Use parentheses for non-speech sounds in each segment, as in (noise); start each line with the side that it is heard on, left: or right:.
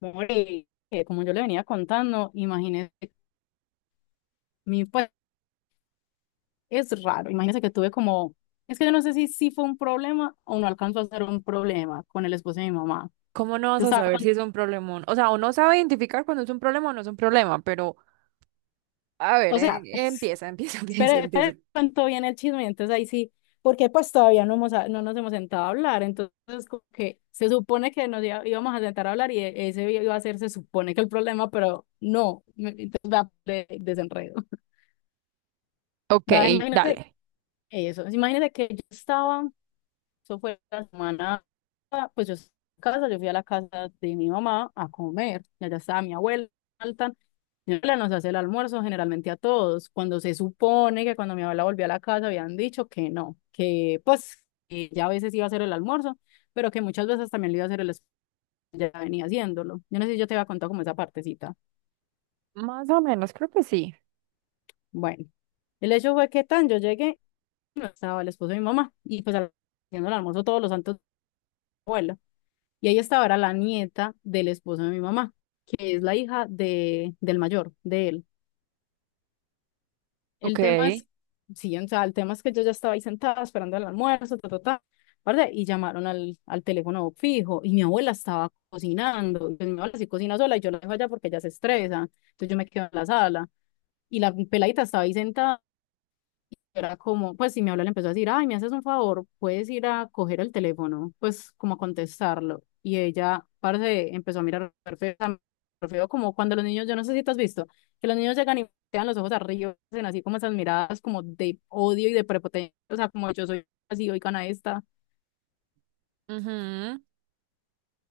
left: Mori, como yo le venía contando, imagínese, mi pues es raro, imagínese que tuve como, es que yo no sé si fue un problema o no alcanzó a ser un problema con el esposo de mi mamá.
right: ¿Cómo no
left: Yo
right: vas a
left: estaba
right: saber
left: con-
right: si es un problemón? O sea, uno sabe identificar cuando es un problema o no es un problema, pero a ver,
left: o sea, (laughs)
right: empieza, empieza, (laughs) empieza,
left: espere, espere,
right: empieza.
left: cuento bien el chisme, entonces ahí sí, porque pues todavía no, no nos hemos sentado a hablar, entonces como que se supone que íbamos a sentar a hablar y ese iba a ser, se supone que el problema, pero no, entonces va de desenredo.
right: Ok,
left: Va, imagínese
right: dale.
left: eso, imagínese que yo estaba. Eso fue la semana, pues yo estaba en casa, yo fui a la casa de mi mamá a comer, y allá estaba mi abuela, alta. Mi abuela nos hace el almuerzo generalmente a todos, cuando se supone que cuando mi abuela volvió a la casa habían dicho que no, que pues que ya a veces iba a hacer el almuerzo, pero que muchas veces también le iba a hacer el esposo, ya venía haciéndolo. Yo no sé si yo te había contado como esa partecita.
right: Más o menos, creo que sí.
left: Bueno, el hecho fue que tan yo llegué, no estaba el esposo de mi mamá, y pues haciendo el almuerzo todos los santos abuelos. Y ahí estaba, era la nieta del esposo de mi mamá, que es la hija del mayor, de él. El
right: Ok.
left: tema es, sí, o sea, el tema es que yo ya estaba ahí sentada esperando el almuerzo, ta, ta, ta, ¿verdad? Y llamaron al teléfono fijo y mi abuela estaba cocinando. Y pues mi abuela sí cocina sola y yo la dejo allá porque ella se estresa. Entonces yo me quedo en la sala y la peladita estaba ahí sentada, era como, pues si mi abuela le empezó a decir, ay, me haces un favor, puedes ir a coger el teléfono, pues como a contestarlo. Y ella, parce, empezó a mirar re feo, a mirar re feo, como cuando los niños, yo no sé si te has visto, que los niños llegan y dan los ojos arriba, hacen así como esas miradas como de odio y de prepotencia, o sea, como yo soy así, oigan a esta.
right: Ujú.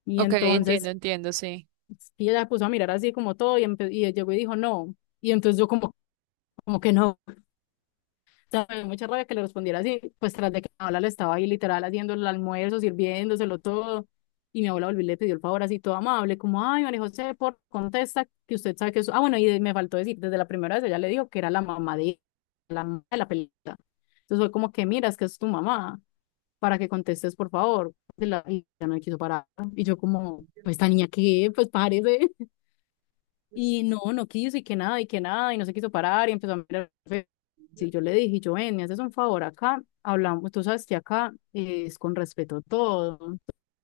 left: Y
right: Ok, entiendo,
left: entonces
right: entiendo, sí.
left: y ella se puso a mirar así como todo y, y llegó y dijo, no. Y entonces yo como, como que no. Sea, me dio mucha rabia que le respondiera así, pues tras de que mi abuela le estaba ahí literal haciendo el almuerzo, sirviéndoselo todo, y mi abuela volvió y le pidió el favor así todo amable, como, ay, María José, por contesta, que usted sabe que eso, ah, bueno, y me faltó decir, desde la primera vez ella le dijo que era la mamá de mamá de la pelita, entonces fue como que, mira, es que es tu mamá, para que contestes, por favor, y y ella no me quiso parar, y yo como, pues esta niña qué, pues parece, y no, no quiso y que nada, y que nada, y no se quiso parar y empezó a mirar. Sí, yo le dije, yo ven, me haces un favor acá, hablamos, tú sabes que acá es con respeto todo.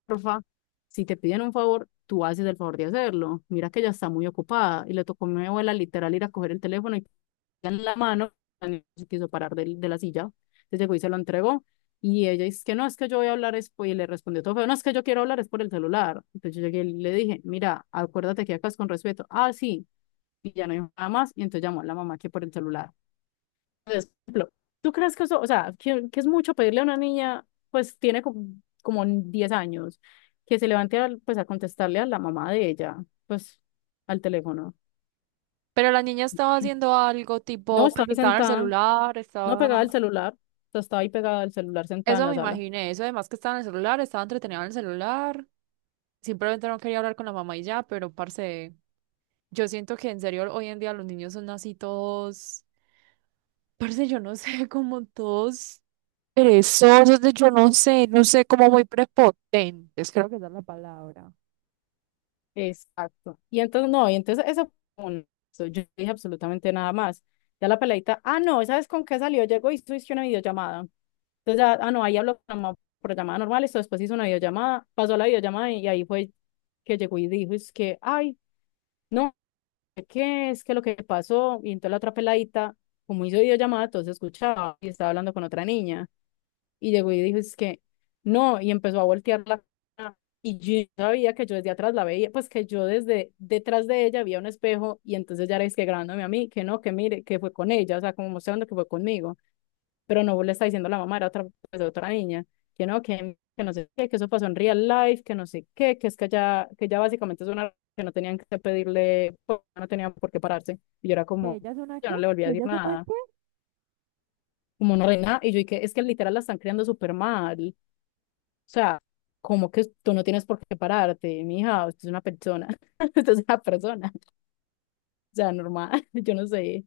left: Porfa, si te piden un favor, tú haces el favor de hacerlo. Mira que ella está muy ocupada y le tocó a mi abuela literal ir a coger el teléfono y en la mano, no se quiso parar de la silla. Entonces llegó y se lo entregó. Y ella dice que no, es que yo voy a hablar, y le respondió todo feo, no, es que yo quiero hablar, es por el celular. Entonces yo llegué y le dije, mira, acuérdate que acá es con respeto. Ah, sí, y ya no dijo nada más, y entonces llamó a la mamá que por el celular. Entonces, por ejemplo, ¿tú crees que eso, o sea, que es mucho pedirle a una niña, pues tiene como, 10 años, que se levante a, pues, a contestarle a la mamá de ella, pues al teléfono?
right: Pero la niña estaba haciendo algo
left: No,
right: tipo, pues
left: estaba ahí
right: estaba en el
left: sentada,
right: celular,
left: no
right: estaba...
left: pegada al celular, o sea, estaba ahí pegada al celular sentada en
right: Eso
left: la
right: me
left: sala.
right: imaginé, eso además que estaba en el celular, estaba entretenida en el celular. Simplemente no quería hablar con la mamá y ya, pero parce, yo siento que en serio hoy en día los niños son así todos... Parce, yo no sé, como todos perezosos, de yo no sé, no sé, como muy prepotentes, creo que esa es la palabra.
left: Exacto. Y entonces, no, y entonces eso fue un- eso, yo no dije absolutamente nada más. Ya la peladita, ah, no, ¿sabes con qué salió? Llegó y hizo una videollamada. Entonces, ya, ah, no, ahí habló por llamada normal, esto después hizo una videollamada, pasó la videollamada y, ahí fue que llegó y dijo, es que, ay, no, es que lo que pasó, y entonces la otra peladita, como hizo videollamada, entonces escuchaba y estaba hablando con otra niña. Y llegó y dijo, es que no, y empezó a voltear la cara. Y yo no sabía que yo desde atrás la veía, pues que yo desde detrás de ella había un espejo y entonces ya era es que grabándome a mí, que no, que mire, que fue con ella, o sea, como mostrando que fue conmigo, pero no le está diciendo la mamá, era otra, pues, otra niña, que no sé qué, que eso pasó en real life, que no sé qué, que es que ya básicamente es una que no tenían que pedirle, pues, no tenían por qué pararse. Y yo era
right: ¿Que
left: como,
right: ella es una
left: yo
right: qué?
left: no le volví a
right: ¿Que
left: decir
right: ella es una
left: nada,
right: qué?
left: como no reina, y yo dije, es que literal la están creando súper mal, o sea, como que tú no tienes por qué pararte, mija, usted es una persona, (laughs) usted es una persona, o sea, normal, (laughs) yo no sé.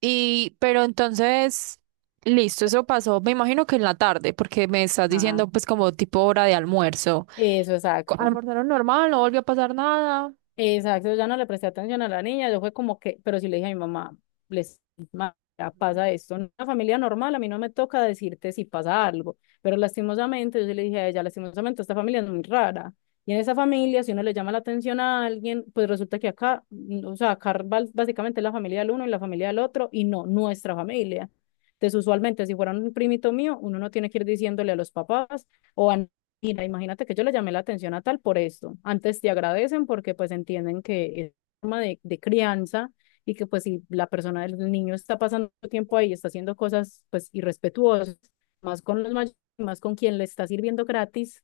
right: Y, pero entonces, listo, eso pasó, me imagino que en la tarde, porque me estás
left: Ah,
right: diciendo pues como tipo hora de almuerzo.
left: eso,
right: Co-
left: exacto.
right: almorzaron normal, no volvió a pasar nada,
left: Exacto, ya no le presté atención a la niña, yo fue como que, pero sí le dije a mi mamá, les ya pasa esto, en una familia normal a mí no me toca decirte si pasa algo, pero lastimosamente yo sí le dije a ella, lastimosamente esta familia es muy rara, y en esa familia si uno le llama la atención a alguien, pues resulta que acá, o sea, básicamente es la familia del uno y la familia del otro, y no nuestra familia. Entonces usualmente si fuera un primito mío, uno no tiene que ir diciéndole a los papás, o a. Mira, imagínate que yo le llamé la atención a tal por esto. Antes te agradecen porque pues entienden que es forma de crianza y que pues si la persona del niño está pasando tiempo ahí, está haciendo cosas pues irrespetuosas, más con los mayores, más con quien le está sirviendo gratis,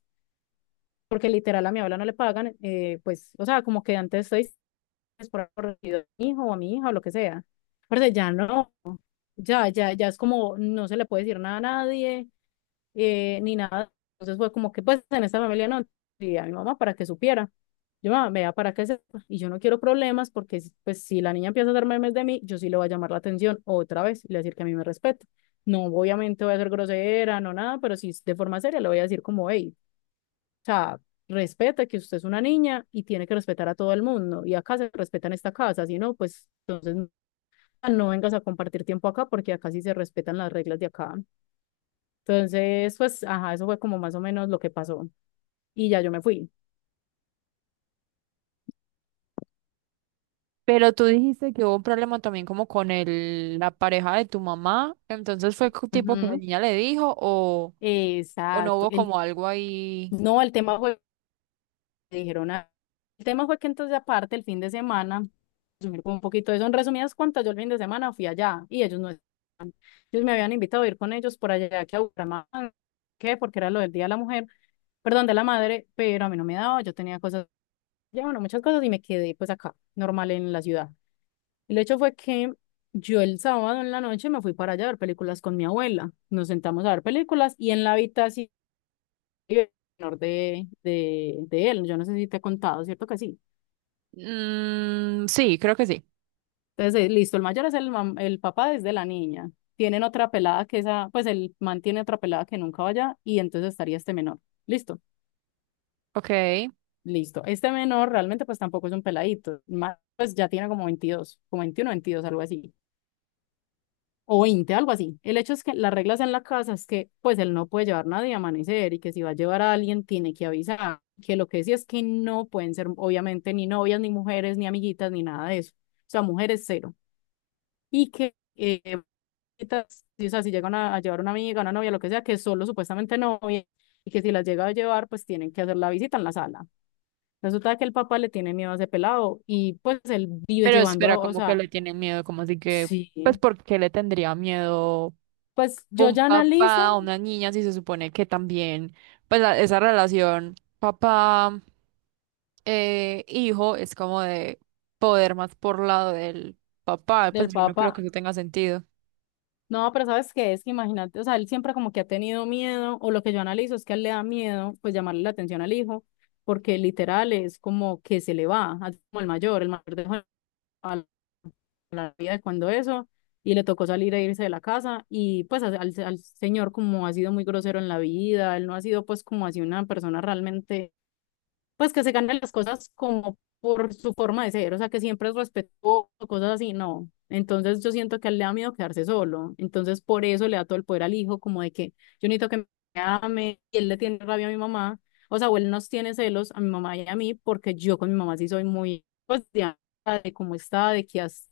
left: porque literal a mi abuela no le pagan, pues, o sea, como que antes estoy por a mi hijo o a mi hija o lo que sea. Pero ya no, ya, ya, ya es como no se le puede decir nada a nadie, ni nada. Entonces fue como que pues en esta familia no, y a mi mamá para que supiera. Yo, mamá, vea, para que sepa. Y yo no quiero problemas porque pues si la niña empieza a hacer memes de mí, yo sí le voy a llamar la atención otra vez y le voy a decir que a mí me respeta. No, obviamente voy a ser grosera, no nada, pero sí de forma seria le voy a decir como, hey, o sea, respeta que usted es una niña y tiene que respetar a todo el mundo. Y acá se respeta en esta casa, si no, pues entonces no vengas a compartir tiempo acá porque acá sí se respetan las reglas de acá. Entonces, pues, ajá, eso fue como más o menos lo que pasó. Y ya yo me fui.
right: pero tú dijiste que hubo un problema también como con el, la pareja de tu mamá, entonces fue co- tipo que la
left: Ujú.
right: niña le dijo o no
left: Exacto.
right: hubo
left: El,
right: como algo ahí.
left: no, el tema fue, me dijeron, ah, el tema fue que entonces aparte el fin de semana, resumir como un poquito de eso, en resumidas cuentas, yo el fin de semana fui allá y ellos no, ellos me habían invitado a ir con ellos por allá que a Bucaramanga, ¿qué? Porque era lo del Día de la Mujer, perdón, de la Madre, pero a mí no me daba, yo tenía cosas, ya bueno, muchas cosas y me quedé pues acá, normal en la ciudad. El hecho fue que yo el sábado en la noche me fui para allá a ver películas con mi abuela. Nos sentamos a ver películas y en la habitación menor de él, yo no sé si te he contado, ¿cierto que sí?
right: Mm, sí, creo que sí.
left: Entonces, listo, el mayor es el papá desde la niña. Tienen otra pelada que esa, pues el man tiene otra pelada que nunca vaya y entonces estaría este menor. Listo,
right: Ok.
left: listo. Este menor realmente pues tampoco es un peladito, más, pues ya tiene como 22 como 21 22 algo así. O 20 algo así. El hecho es que las reglas en la casa es que pues él no puede llevar nadie a amanecer y que si va a llevar a alguien tiene que avisar, que lo que sí es que no pueden ser obviamente ni novias, ni mujeres, ni amiguitas, ni nada de eso. O sea, mujeres cero. Y que, o sea, si llegan a llevar una amiga, una novia, lo que sea, que solo supuestamente novia y que si las llega a llevar pues tienen que hacer la visita en la sala. Resulta que el papá le tiene miedo a ese pelado y pues él vive
right: Pero espera,
left: llevando, o
right: como que
left: sea,
right: le tienen miedo, como así que, pues,
left: sí.
right: ¿por qué le tendría miedo
left: Pues yo
right: un
left: ya
right: papá a
left: analizo
right: una niña si se supone que también, pues, la- esa relación papá, hijo es como de poder más por lado del papá? Pues
left: del
right: yo no creo que
left: papá.
right: eso tenga sentido.
left: No, pero ¿sabes qué es? Que imagínate, o sea, él siempre como que ha tenido miedo, o lo que yo analizo es que a él le da miedo, pues llamarle la atención al hijo, porque literal es como que se le va, así como el mayor dejó a la vida de cuando eso, y le tocó salir e irse de la casa, y pues al señor como ha sido muy grosero en la vida, él no ha sido pues como así una persona realmente pues que se ganen las cosas como por su forma de ser, o sea, que siempre es respetuoso, cosas así, no. Entonces yo siento que a él le da miedo quedarse solo, entonces por eso le da todo el poder al hijo, como de que yo necesito que me ame, y él le tiene rabia a mi mamá, o sea, o él nos tiene celos a mi mamá y a mí, porque yo con mi mamá sí soy muy, pues, de cómo está, de qué hace,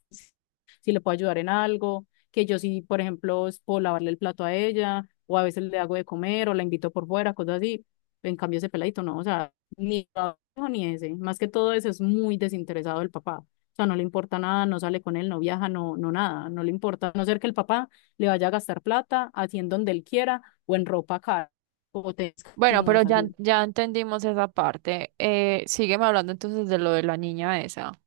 left: si le puedo ayudar en algo, que yo sí, por ejemplo, es puedo lavarle el plato a ella, o a veces le hago de comer, o la invito por fuera, cosas así. En cambio, ese peladito no, o sea, ni lo hijo ni ese. Más que todo eso es muy desinteresado el papá. O sea, no le importa nada, no sale con él, no viaja, no, no nada, no le importa. A no ser que el papá le vaya a gastar plata, haciendo donde él quiera o en ropa cara o
right: Bueno, pero
left: testimos
right: ya,
left: así.
right: ya entendimos esa parte. Sígueme hablando entonces de lo de la niña esa.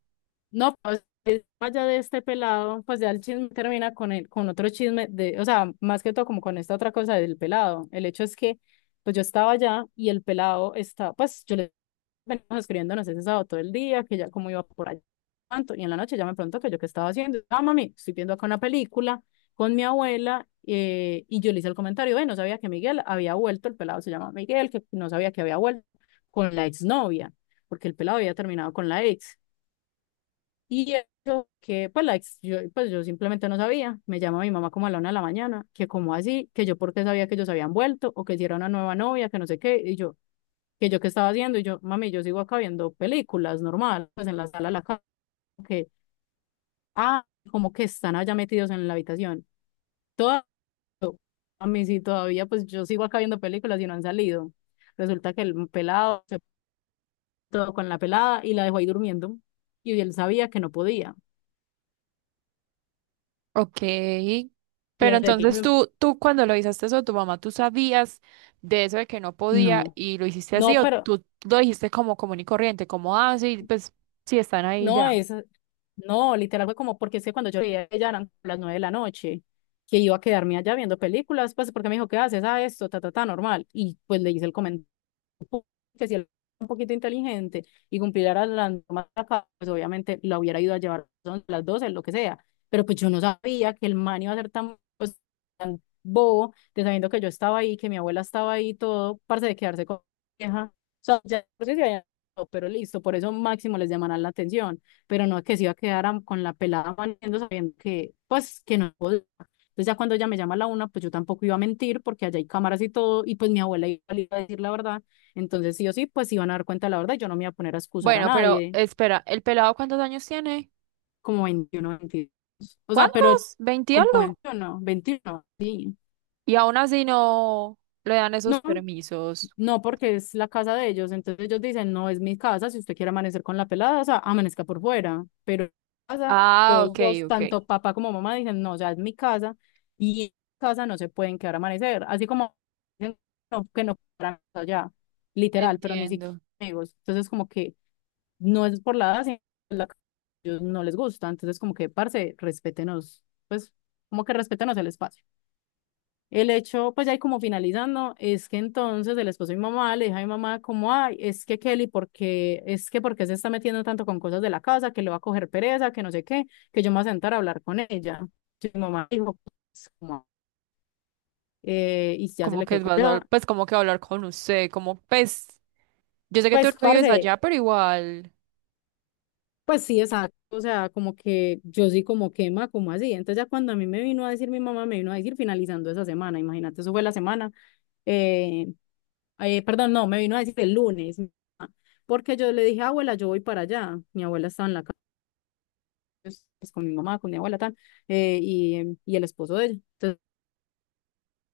left: No, pues es- más allá de este pelado, pues ya el chisme termina con el, con otro chisme de, o sea, más que todo como con esta otra cosa del pelado. El hecho es que, pues yo estaba allá y el pelado está, pues yo le venimos escribiéndonos ese sábado todo el día, que ya como iba por allá tanto, y en la noche ya me preguntó que yo qué estaba haciendo. Ah, mami, estoy viendo acá una película con mi abuela, y yo le hice el comentario, no sabía que Miguel había vuelto, el pelado se llama Miguel, que no sabía que había vuelto con la exnovia, porque el pelado había terminado con la ex. Y eso que, pues, la ex- yo, pues yo simplemente no sabía. Me llama mi mamá como a la 1 de la mañana, que como así, que yo porque sabía que ellos habían vuelto o que si era una nueva novia, que no sé qué. Y yo, que yo qué estaba haciendo. Y yo, mami, yo sigo acá viendo películas normal, pues en la sala de la casa. Que, ah, como que están allá metidos en la habitación. Todo, a mí sí, todavía, pues yo sigo acá viendo películas y no han salido. Resulta que el pelado se puso con la pelada y la dejó ahí durmiendo. Y él sabía que no podía.
right: Ok,
left: Y
right: pero entonces
left: enseguida,
right: tú cuando lo hiciste eso, tu mamá, ¿tú sabías de eso de que no podía
left: no.
right: y lo hiciste así
left: No,
right: o
left: pero
right: tú lo dijiste como común y corriente, como, ah, sí, pues sí están ahí ya?
left: no, es, no, literal fue como porque es que cuando yo veía ella eran las 9 de la noche, que iba a quedarme allá viendo películas, pues porque me dijo, ¿qué haces? Ah, esto, ta, ta, ta, normal. Y pues le hice el comentario que si él era un poquito inteligente y cumpliera las normas pues obviamente la hubiera ido a llevar a las 12, lo que sea. Pero pues yo no sabía que el man iba a ser tan, pues, tan bobo, de sabiendo que yo estaba ahí, que mi abuela estaba ahí, todo, parce de quedarse con mi vieja. O sea, ya no sé si había- pero listo, por eso máximo les llamarán la atención, pero no es que se iba a quedar am- con la pelada maniendo sabiendo que, pues, que no podía. Entonces ya cuando ella me llama a la 1, pues yo tampoco iba a mentir porque allá hay cámaras y todo, y pues mi abuela iba a decir la verdad, entonces, sí o sí, pues iban a dar cuenta de la verdad. Yo no me iba a poner a excusar a
right: Bueno, pero
left: nadie,
right: espera, ¿el pelado cuántos años tiene?
left: como 21 22. O sea, pero
right: ¿Cuántos? ¿Veinte y
left: como
right: algo?
left: veintiuno sí.
right: Y aún así no le dan esos
left: No,
right: permisos.
left: no, porque es la casa de ellos. Entonces ellos dicen, no, es mi casa. Si usted quiere amanecer con la pelada, o sea, amanezca por fuera. Pero en mi casa,
right: Ah,
left: todos
right: ok,
left: dos,
right: ok,
left: tanto papá como mamá, dicen, no, ya es mi casa. Y en mi casa no se pueden quedar a amanecer. Así como dicen, no, que no para allá, literal, pero ni siquiera
right: entiendo.
left: amigos. Entonces, como que no es por la edad, sino por la que ellos no les gusta. Entonces, como que, parce, respétenos, pues, como que respétenos el espacio. El hecho, pues ya ahí como finalizando, es que entonces el esposo de mi mamá le dijo a mi mamá como, ay, es que Kelly, porque es que porque se está metiendo tanto con cosas de la casa, que le va a coger pereza, que no sé qué, que yo me voy a sentar a hablar con ella. Y mi mamá dijo, pues, como, y ya se
right: Como
left: le
right: que
left: quedó con
right: vas a,
left: ella.
right: pues como que hablar con usted, como, pues, yo sé que tú
left: Pues,
right: no vives
left: parce,
right: allá, pero igual.
left: pues sí, exacto, o sea, como que yo sí como quema, como así. Entonces ya cuando a mí me vino a decir mi mamá, me vino a decir finalizando esa semana, imagínate, eso fue la semana, eh, perdón, no, me vino a decir el lunes, porque yo le dije, abuela, yo voy para allá. Mi abuela estaba en la casa, pues, con mi mamá, con mi abuela, tal, y y el esposo de ella. Entonces,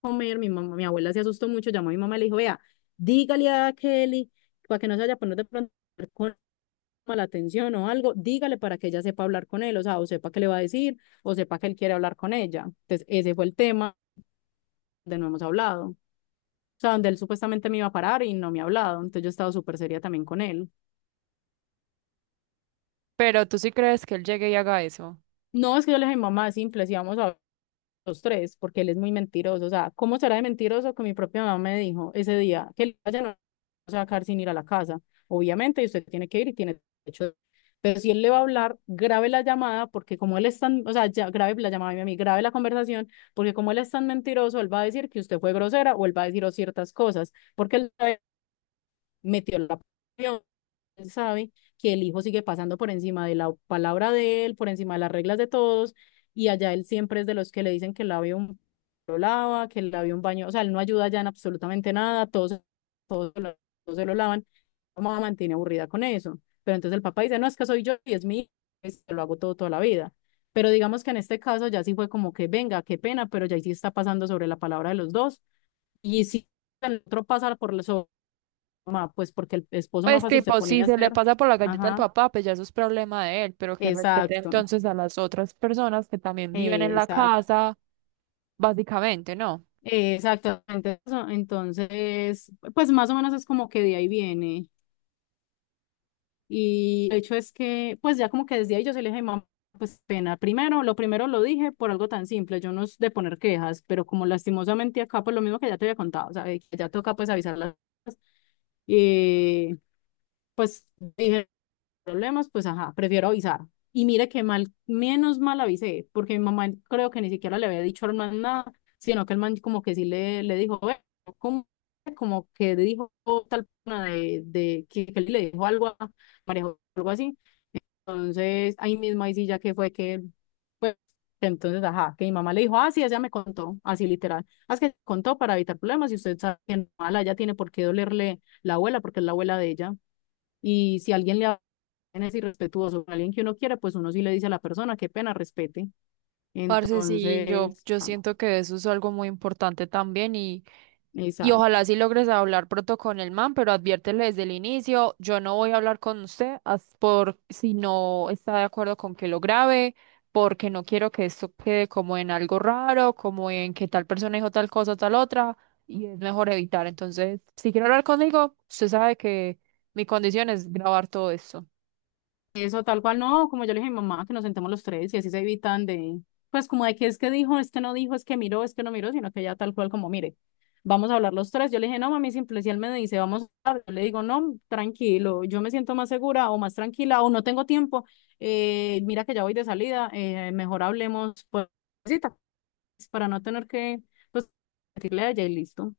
left: comer, mi mamá, mi abuela se asustó mucho, llamó a mi mamá y le dijo, vea, dígale a Kelly, para que no se vaya a poner de pronto la atención o algo, dígale para que ella sepa hablar con él, o sea, o sepa qué le va a decir, o sepa que él quiere hablar con ella. Entonces, ese fue el tema donde no hemos hablado. O sea, donde él supuestamente me iba a parar y no me ha hablado. Entonces yo he estado súper seria también con él.
right: Pero tú sí crees que él llegue y haga eso.
left: No, es que yo le dije, mamá, es simple, si vamos a los tres, porque él es muy mentiroso. O sea, ¿cómo será de mentiroso que mi propia mamá me dijo ese día que el vaya no va a sacar sin ir a la casa? Obviamente, usted tiene que ir y tiene derecho. De- pero si él le va a hablar, grabe la llamada, porque como él es tan, o sea, ya, grabe la llamada a mí, grabe la conversación, porque como él es tan mentiroso, él va a decir que usted fue grosera o él va a decir o ciertas cosas, porque él metió la presión, él sabe que el hijo sigue pasando por encima de la palabra de él, por encima de las reglas de todos, y allá él siempre es de los que le dicen que el labio un lo lava, que el labio un baño, o sea, él no ayuda ya en absolutamente nada, todos, todos, se lo todos se lo lavan, la mamá mantiene aburrida con eso, pero entonces el papá dice, no, es que soy yo y es mi hijo, pues, lo hago todo toda la vida. Pero digamos que en este caso ya sí fue como que venga, qué pena, pero ya ahí sí está pasando sobre la palabra de los dos. Y si el otro pasa por los mamá, pues porque el esposo más
right: Pues
left: fácil se
right: tipo, si
left: ponía a
right: se le
left: hacer.
right: pasa por la galleta al
left: Ajá,
right: papá, pues ya eso es problema de él, pero que respete
left: exacto,
right: entonces a las otras personas que también viven en la
left: exacto,
right: casa, básicamente, ¿no?
left: exactamente. Eso. Entonces, pues más o menos es como que de ahí viene. Y el hecho es que, pues ya como que desde ahí yo se le dije, mamá, pues pena. Primero lo dije por algo tan simple, yo no es de poner quejas, pero como lastimosamente acá, pues lo mismo que ya te había contado, o sea, de que ya toca pues avisar las cosas. Y pues dije, problemas, pues ajá, prefiero avisar. Y mire que mal, menos mal avisé, porque mi mamá creo que ni siquiera le había dicho al man nada, sino que el man como que sí le dijo, "Ve, ¿cómo?", como que dijo tal persona de que le dijo algo a María Jo- algo así. Entonces, ahí mismo, ahí sí ya que fue que, pues, entonces, ajá, que mi mamá le dijo, ah, sí, ella me contó, así literal, ah, es que contó para evitar problemas y usted sabe que no, mala, ella tiene por qué dolerle la abuela, porque es la abuela de ella. Y si alguien le es irrespetuoso con alguien que uno quiere pues uno sí le dice a la persona, qué pena, respete.
right: Parce, sí, yo,
left: Entonces,
right: yo
left: ah,
right: siento que eso es algo muy importante también y
left: exacto.
right: ojalá sí logres hablar pronto con el man, pero adviértele desde el inicio, yo no voy a hablar con usted as- por si no está de acuerdo con que lo grabe, porque no quiero que esto quede como en algo raro, como en que tal persona dijo tal cosa, tal otra, y es mejor evitar. Entonces, si quiere hablar conmigo, usted sabe que mi condición es grabar todo esto.
left: Eso tal cual, no, como yo le dije a mi mamá, que nos sentemos los tres y así se evitan de, pues como de que es que dijo, es que no dijo, es que miró, es que no miró, sino que ya tal cual como, mire, vamos a hablar los tres. Yo le dije, no, mami, simple, si él me dice, vamos a hablar, yo le digo, no, tranquilo, yo me siento más segura o más tranquila o no tengo tiempo, mira que ya voy de salida, mejor hablemos, pues, cita, pues, para no tener que, pues, decirle a ella y listo.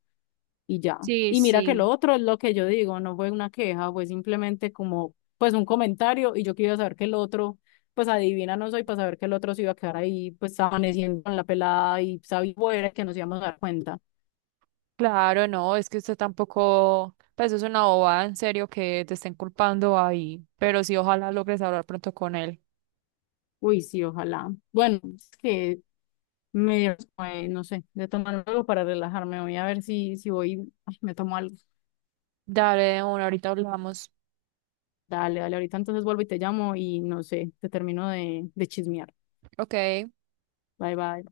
left: Y ya.
right: Sí,
left: Y mira que lo
right: sí.
left: otro es lo que yo digo, no fue una queja, fue simplemente como, pues un comentario y yo quería saber que el otro, pues adivina no soy para saber que el otro se iba a quedar ahí, pues amaneciendo con la pelada y sabía fuera que nos íbamos a dar cuenta.
right: Claro, no, es que usted tampoco, pues es una bobada en serio que te estén culpando ahí, pero sí, ojalá logres hablar pronto con él.
left: Uy, sí, ojalá. Bueno, es que me dieron, no sé, de tomar algo para relajarme, voy a ver si, si voy, ay, me tomo algo.
right: Dale, de una, ahorita hablamos.
left: Dale, dale, ahorita entonces vuelvo y te llamo y no sé, te termino de chismear.
right: Ok.
left: Bye, bye.